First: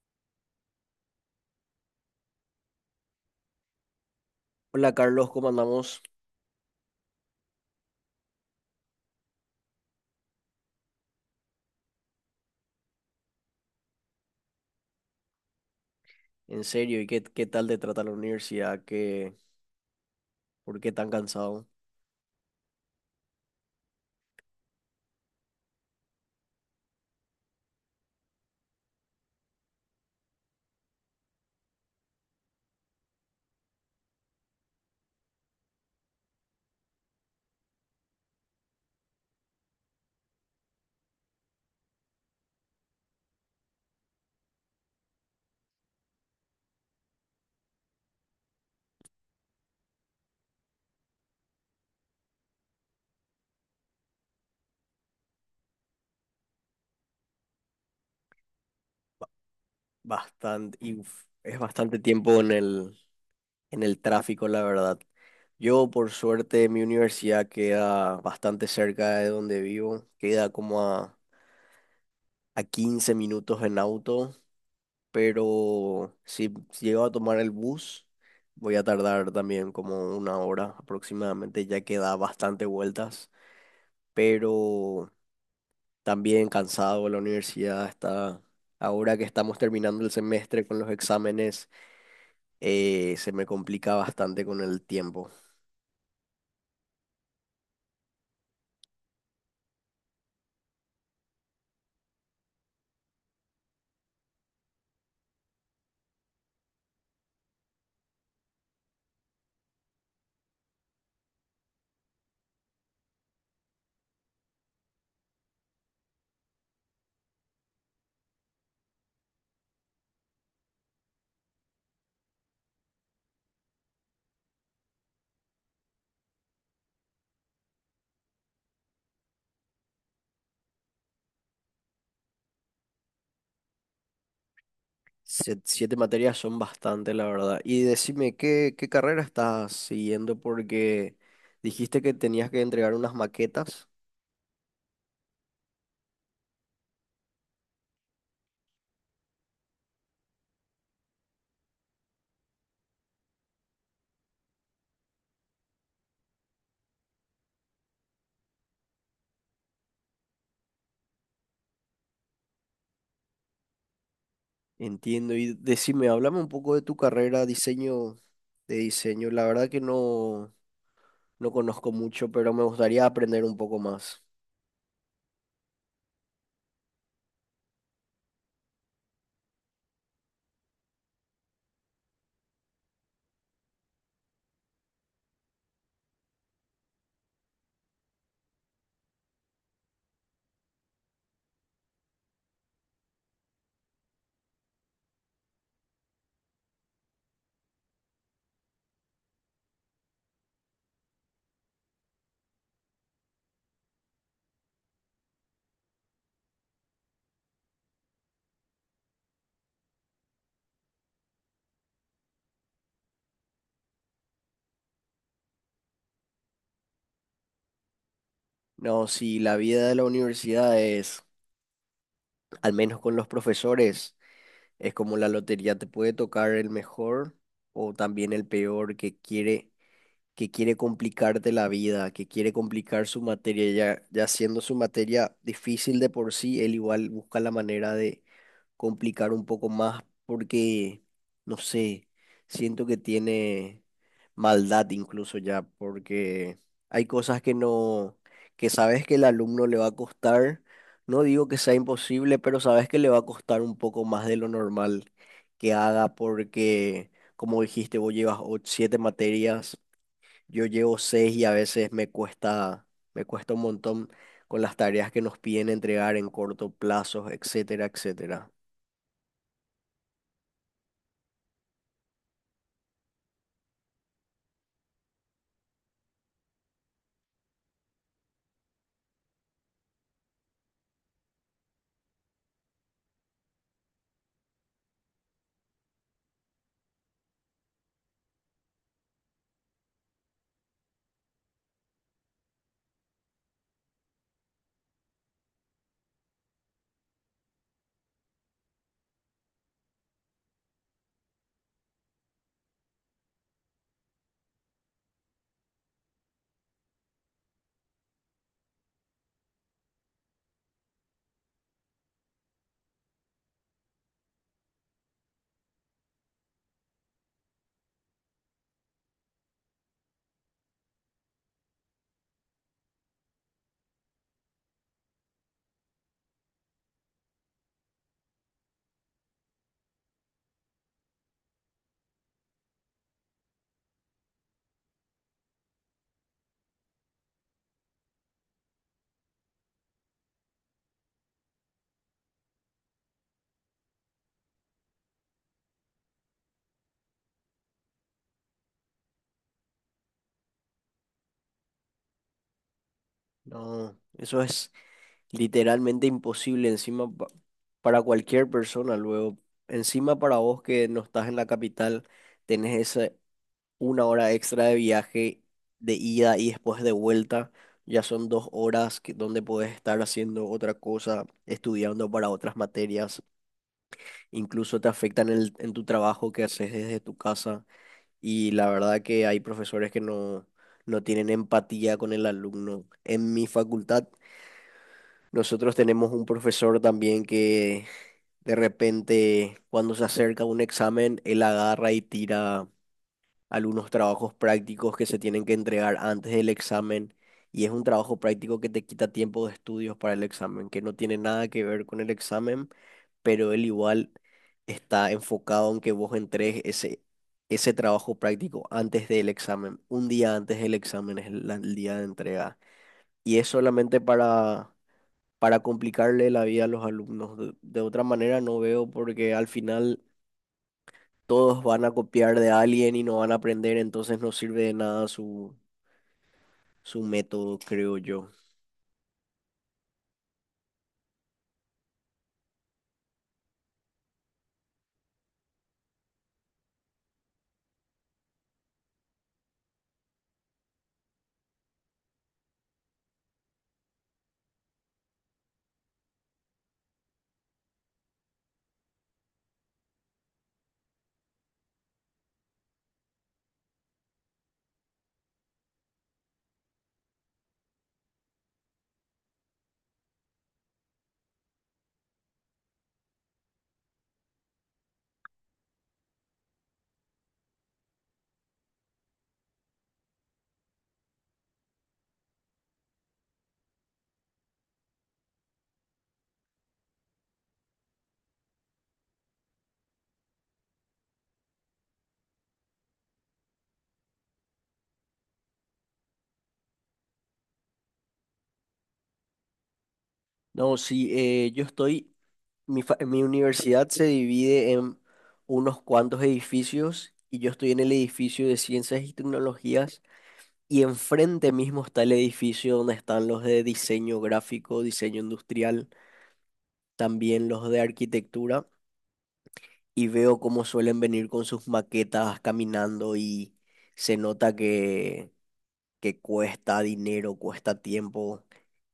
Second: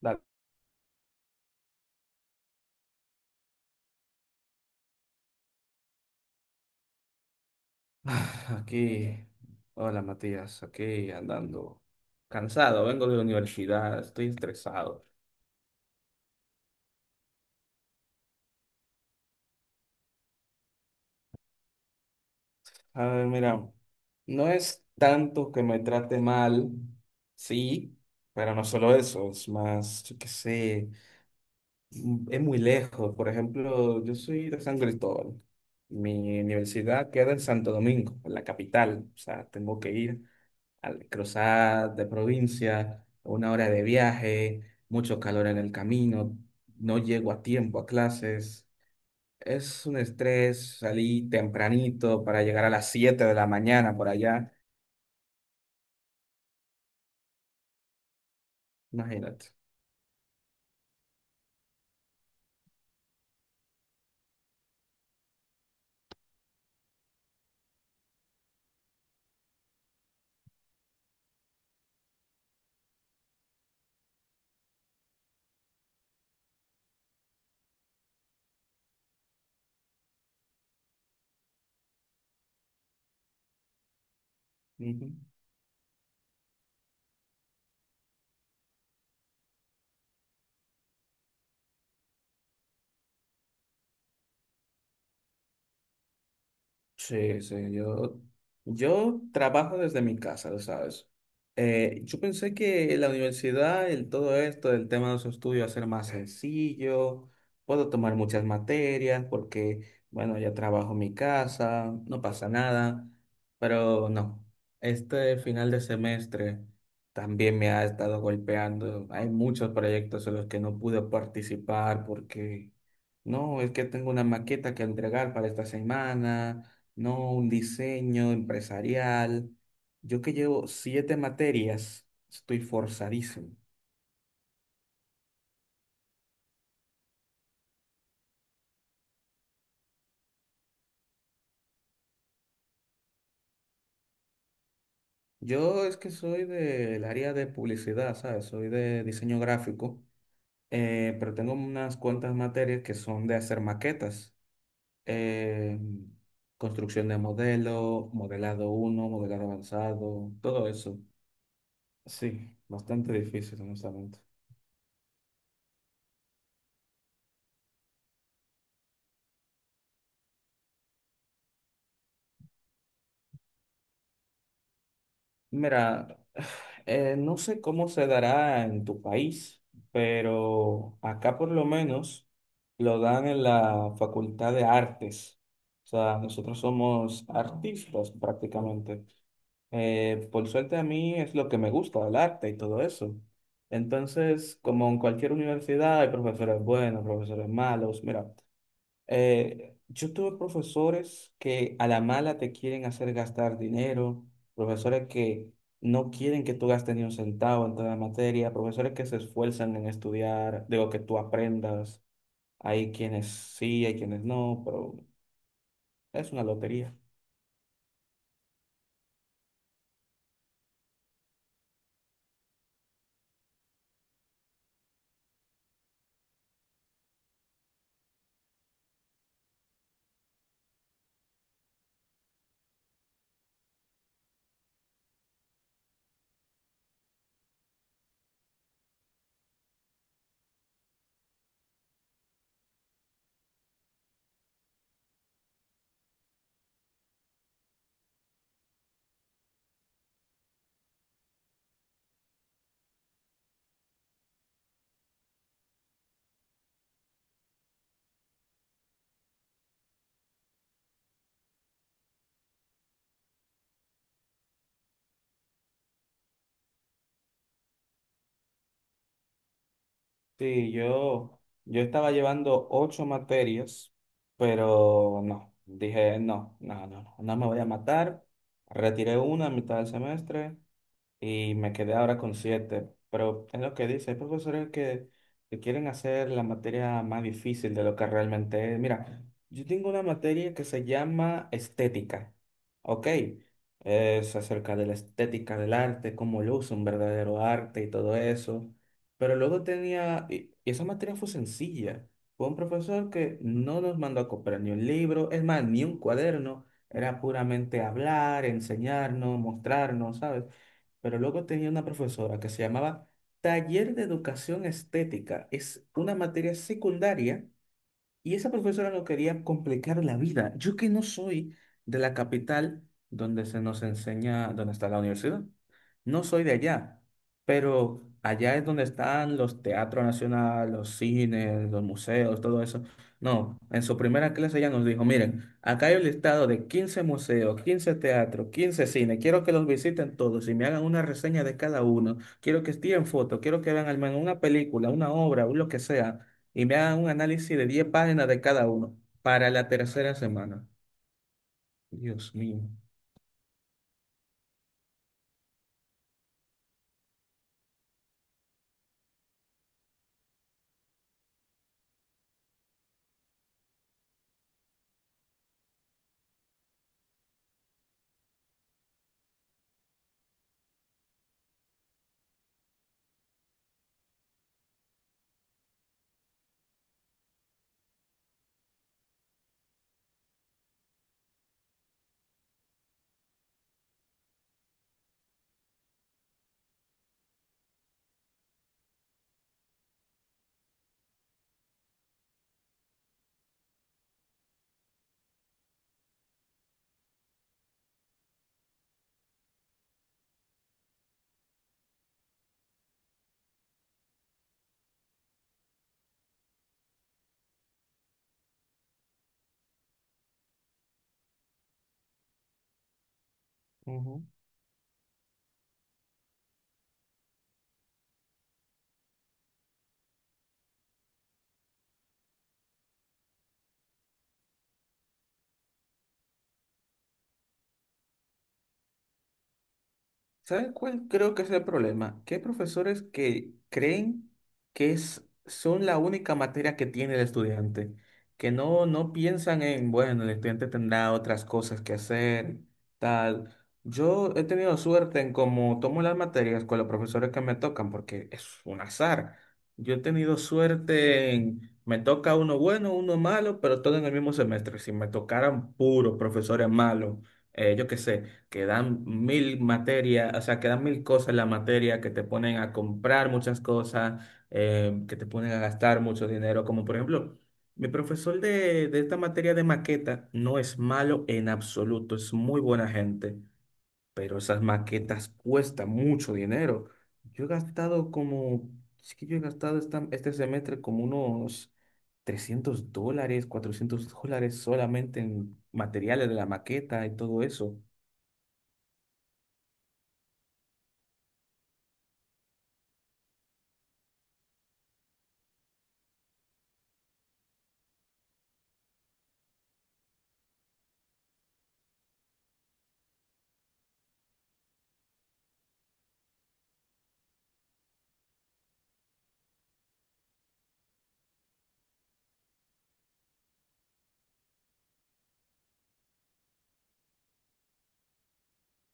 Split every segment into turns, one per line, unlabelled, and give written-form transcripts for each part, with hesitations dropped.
Dale,
Hola Carlos, ¿cómo andamos?
Aquí, hola Matías, aquí andando cansado, vengo de la universidad, estoy estresado.
En serio, ¿y qué tal te trata la universidad? ¿Qué, por qué tan cansado?
A ver, mira, no es tanto que me trate mal, sí, pero no solo eso, es más, yo qué sé, es muy lejos. Por ejemplo, yo soy de San Cristóbal, mi universidad queda en Santo Domingo, en la capital, o sea, tengo que ir, al cruzar de provincia, una hora de viaje, mucho calor en el camino, no llego a tiempo a clases. Es un estrés, salí tempranito para llegar a las 7 de la mañana por allá, imagínate.
Bastante, y uf, es bastante tiempo en el tráfico, la verdad. Yo, por suerte, mi universidad queda bastante cerca de donde vivo, queda a 15 minutos en auto, pero si llego a tomar el bus, voy a tardar también como una hora aproximadamente, ya que da bastante vueltas,
Ujú.
pero... También cansado, de la universidad está... Ahora que estamos terminando el semestre con los exámenes, se me complica bastante con el tiempo.
Sí, sí, yo trabajo desde mi casa, lo sabes. Yo pensé que la universidad, el todo esto, el tema de los estudios va a ser más sencillo, puedo tomar muchas materias porque, bueno, ya trabajo en mi casa, no pasa nada, pero no, este final de semestre también me ha estado golpeando. Hay muchos proyectos en los que no pude participar porque, no, es que tengo una maqueta que entregar para esta semana, no un diseño empresarial. Yo que llevo siete materias, estoy forzadísimo.
7 materias son bastante, la verdad. Y decime, qué carrera estás siguiendo? Porque dijiste que tenías que entregar unas maquetas.
Yo es que soy del área de publicidad, ¿sabes? Soy de diseño gráfico, pero tengo unas cuantas materias que son de hacer maquetas, eh, construcción de modelo, modelado uno modelado avanzado, todo eso. Sí, bastante difícil, honestamente.
Entiendo. Y decime, háblame un poco de tu carrera, diseño de diseño. La verdad que no conozco mucho, pero me gustaría aprender un poco más.
Mira, no sé cómo se dará en tu país, pero acá por lo menos lo dan en la Facultad de Artes. O sea, nosotros somos artistas prácticamente. Por suerte a mí es lo que me gusta, el arte y todo eso. Entonces, como en cualquier universidad, hay profesores buenos, profesores malos. Mira, yo tuve profesores que a la mala te quieren hacer gastar dinero, profesores que no quieren que tú gastes ni un centavo en toda la materia, profesores que se esfuerzan en estudiar, digo, que tú aprendas. Hay quienes sí, hay quienes no, pero es una lotería.
No, sí, la vida de la universidad es... Al menos con los profesores, es como la lotería, te puede tocar el mejor o también el peor que quiere complicarte la vida, que quiere complicar su materia, ya siendo su materia difícil de por sí, él igual busca la manera de complicar un poco más porque, no sé, siento que tiene maldad incluso ya, porque hay cosas que no, que sabes que el alumno le va a costar, no digo que sea imposible, pero sabes que le va a costar un poco más de lo normal que haga porque, como dijiste, vos llevas 7 materias, yo llevo 6 y a veces me cuesta un montón con las tareas que nos piden entregar en corto plazo, etcétera, etcétera.
Sí, yo, estaba llevando ocho materias, pero no, dije, no, no, no, no, no me voy a matar. Retiré una a mitad del semestre y me quedé ahora con siete. Pero es lo que dice, hay profesores que quieren hacer la materia más difícil de lo que realmente es. Mira, yo tengo una materia que se llama estética, ¿ok? Es acerca de la estética del arte, cómo luce un verdadero arte y todo eso. Pero luego tenía, y esa materia fue sencilla. Fue un profesor que no nos mandó a comprar ni un libro, es más, ni un cuaderno. Era puramente hablar, enseñarnos, mostrarnos, ¿sabes? Pero luego tenía una profesora que se llamaba Taller de Educación Estética. Es una materia secundaria y esa profesora no quería complicar la vida. Yo que no soy de la capital donde se nos enseña, donde está la universidad. No soy de allá, pero allá es donde están los teatros nacionales, los cines, los museos, todo eso. No, en su primera clase ella nos dijo, miren, acá hay un listado de 15 museos, 15 teatros, 15 cines, quiero que los visiten todos y me hagan una reseña de cada uno, quiero que estén fotos, quiero que vean al menos una película, una obra, o lo que sea y me hagan un análisis de 10 páginas de cada uno para la tercera semana. Dios mío.
No, eso es literalmente imposible encima para cualquier persona luego. Encima para vos que no estás en la capital, tenés esa una hora extra de viaje de ida y después de vuelta. Ya son 2 horas que, donde podés estar haciendo otra cosa, estudiando para otras materias. Incluso te afectan en, en tu trabajo que haces desde tu casa. Y la verdad que hay profesores que no, no tienen empatía con el alumno. En mi facultad nosotros tenemos un profesor también que de repente cuando se acerca un examen, él agarra y tira algunos trabajos prácticos que se tienen que entregar antes del examen, y es un trabajo práctico que te quita tiempo de estudios para el examen, que no tiene nada que ver con el examen, pero él igual está enfocado en que vos entregues ese trabajo práctico antes del examen. Un día antes del examen es el día de entrega. Y es solamente
Ujú.
para complicarle la vida a los alumnos. De otra manera no veo, porque al final todos van a copiar de alguien y no van a aprender, entonces no sirve de nada su método, creo yo.
¿Saben cuál creo que es el problema? Que hay profesores que creen que son la única materia que tiene el estudiante, que no, no piensan en, bueno, el estudiante tendrá otras cosas que hacer, tal. Yo he tenido suerte en cómo tomo las materias con los profesores que me tocan, porque es un azar. Yo he tenido suerte en, me toca uno bueno, uno malo, pero todo en el mismo semestre. Si me tocaran puros profesores malos, yo qué sé que dan mil materias, o sea, que dan mil cosas en la materia, que te ponen a comprar muchas cosas, que te ponen a gastar mucho dinero, como por ejemplo, mi profesor de esta materia de maqueta no es malo en absoluto, es muy buena gente, pero esas maquetas cuestan mucho dinero. Yo he gastado como, es que yo he gastado este semestre como unos $300, $400 solamente en materiales de la maqueta y todo eso.
No, sí, yo estoy, mi universidad se divide en unos cuantos edificios y yo estoy en el edificio de ciencias y tecnologías. Y enfrente mismo está el edificio donde están los de diseño gráfico, diseño industrial, también los de arquitectura. Y veo cómo suelen venir con sus maquetas caminando y se nota que cuesta dinero, cuesta tiempo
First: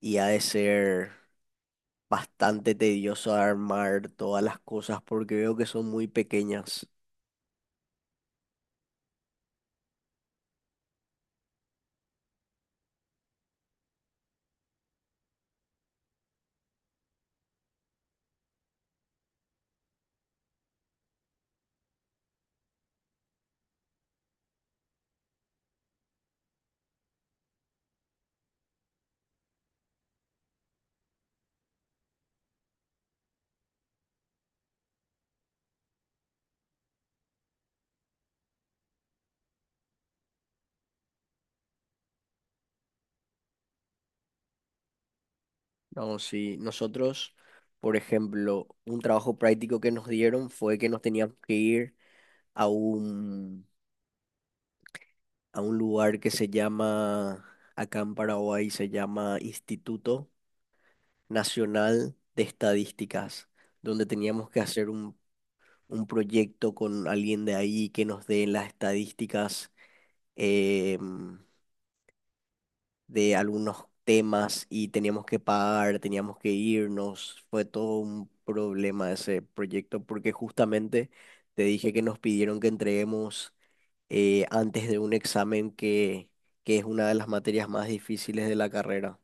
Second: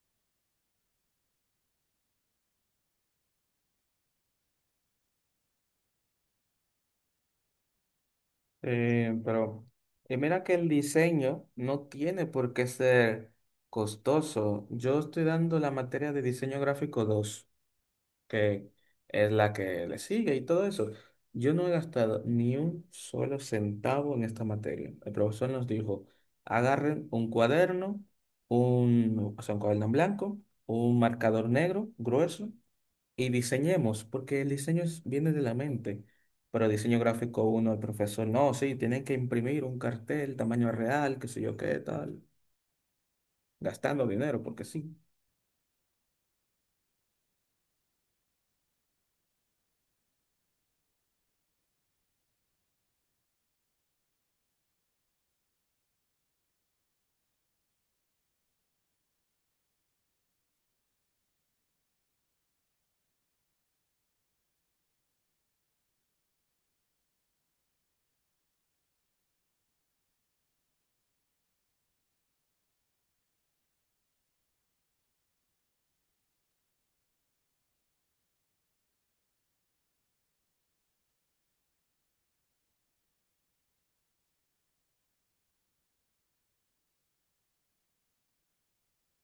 y ha de ser bastante tedioso armar todas las cosas porque veo que son muy pequeñas.
Pero mira que el diseño no tiene por qué ser costoso. Yo estoy dando la materia de diseño gráfico 2, que es la que le sigue y todo eso. Yo no he gastado ni un solo centavo en esta materia. El profesor nos dijo, agarren un cuaderno, un, o sea, un cuaderno en blanco, un marcador negro grueso y diseñemos, porque el diseño viene de la mente. Pero diseño gráfico uno, el profesor, no, sí, tienen que imprimir un cartel, tamaño real, qué sé yo qué, tal, gastando dinero, porque sí.
No, sí, nosotros, por ejemplo, un trabajo práctico que nos dieron fue que nos teníamos que ir a un, a un lugar que se llama, acá en Paraguay se llama Instituto Nacional de Estadísticas, donde teníamos que hacer un proyecto con alguien de ahí que nos dé las estadísticas, em, de algunos temas, y teníamos que pagar, teníamos que irnos. Fue todo un problema ese proyecto porque justamente te dije que nos pidieron que entreguemos, antes de un examen que es una de las materias más difíciles de la carrera.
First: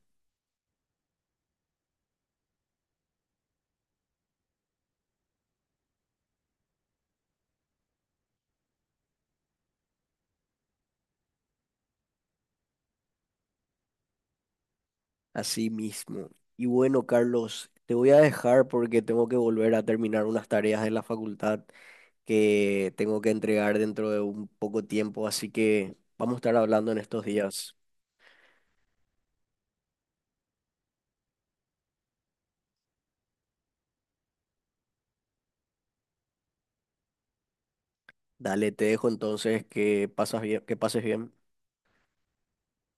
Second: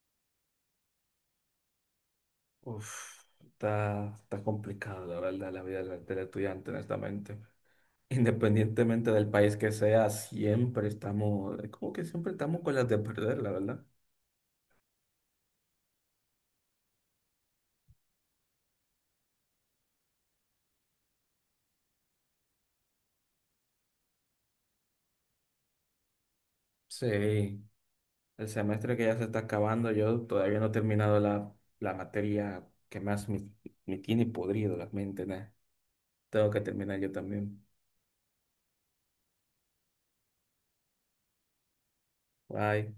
Uf, está complicado, la verdad, la vida del estudiante, honestamente. Independientemente del país que sea, siempre estamos, como que siempre estamos con las de perder, la verdad.
Así mismo. Y bueno, Carlos, te voy a dejar porque tengo que volver a terminar unas tareas en la facultad que tengo que entregar dentro de un poco tiempo, así que vamos a estar hablando en
Sí.
estos días.
El semestre que ya se está acabando, yo todavía no he terminado la materia que más me tiene podrido la mente, ¿no? Tengo que terminar yo también.
Dale, te dejo entonces que que pases bien.
Bye.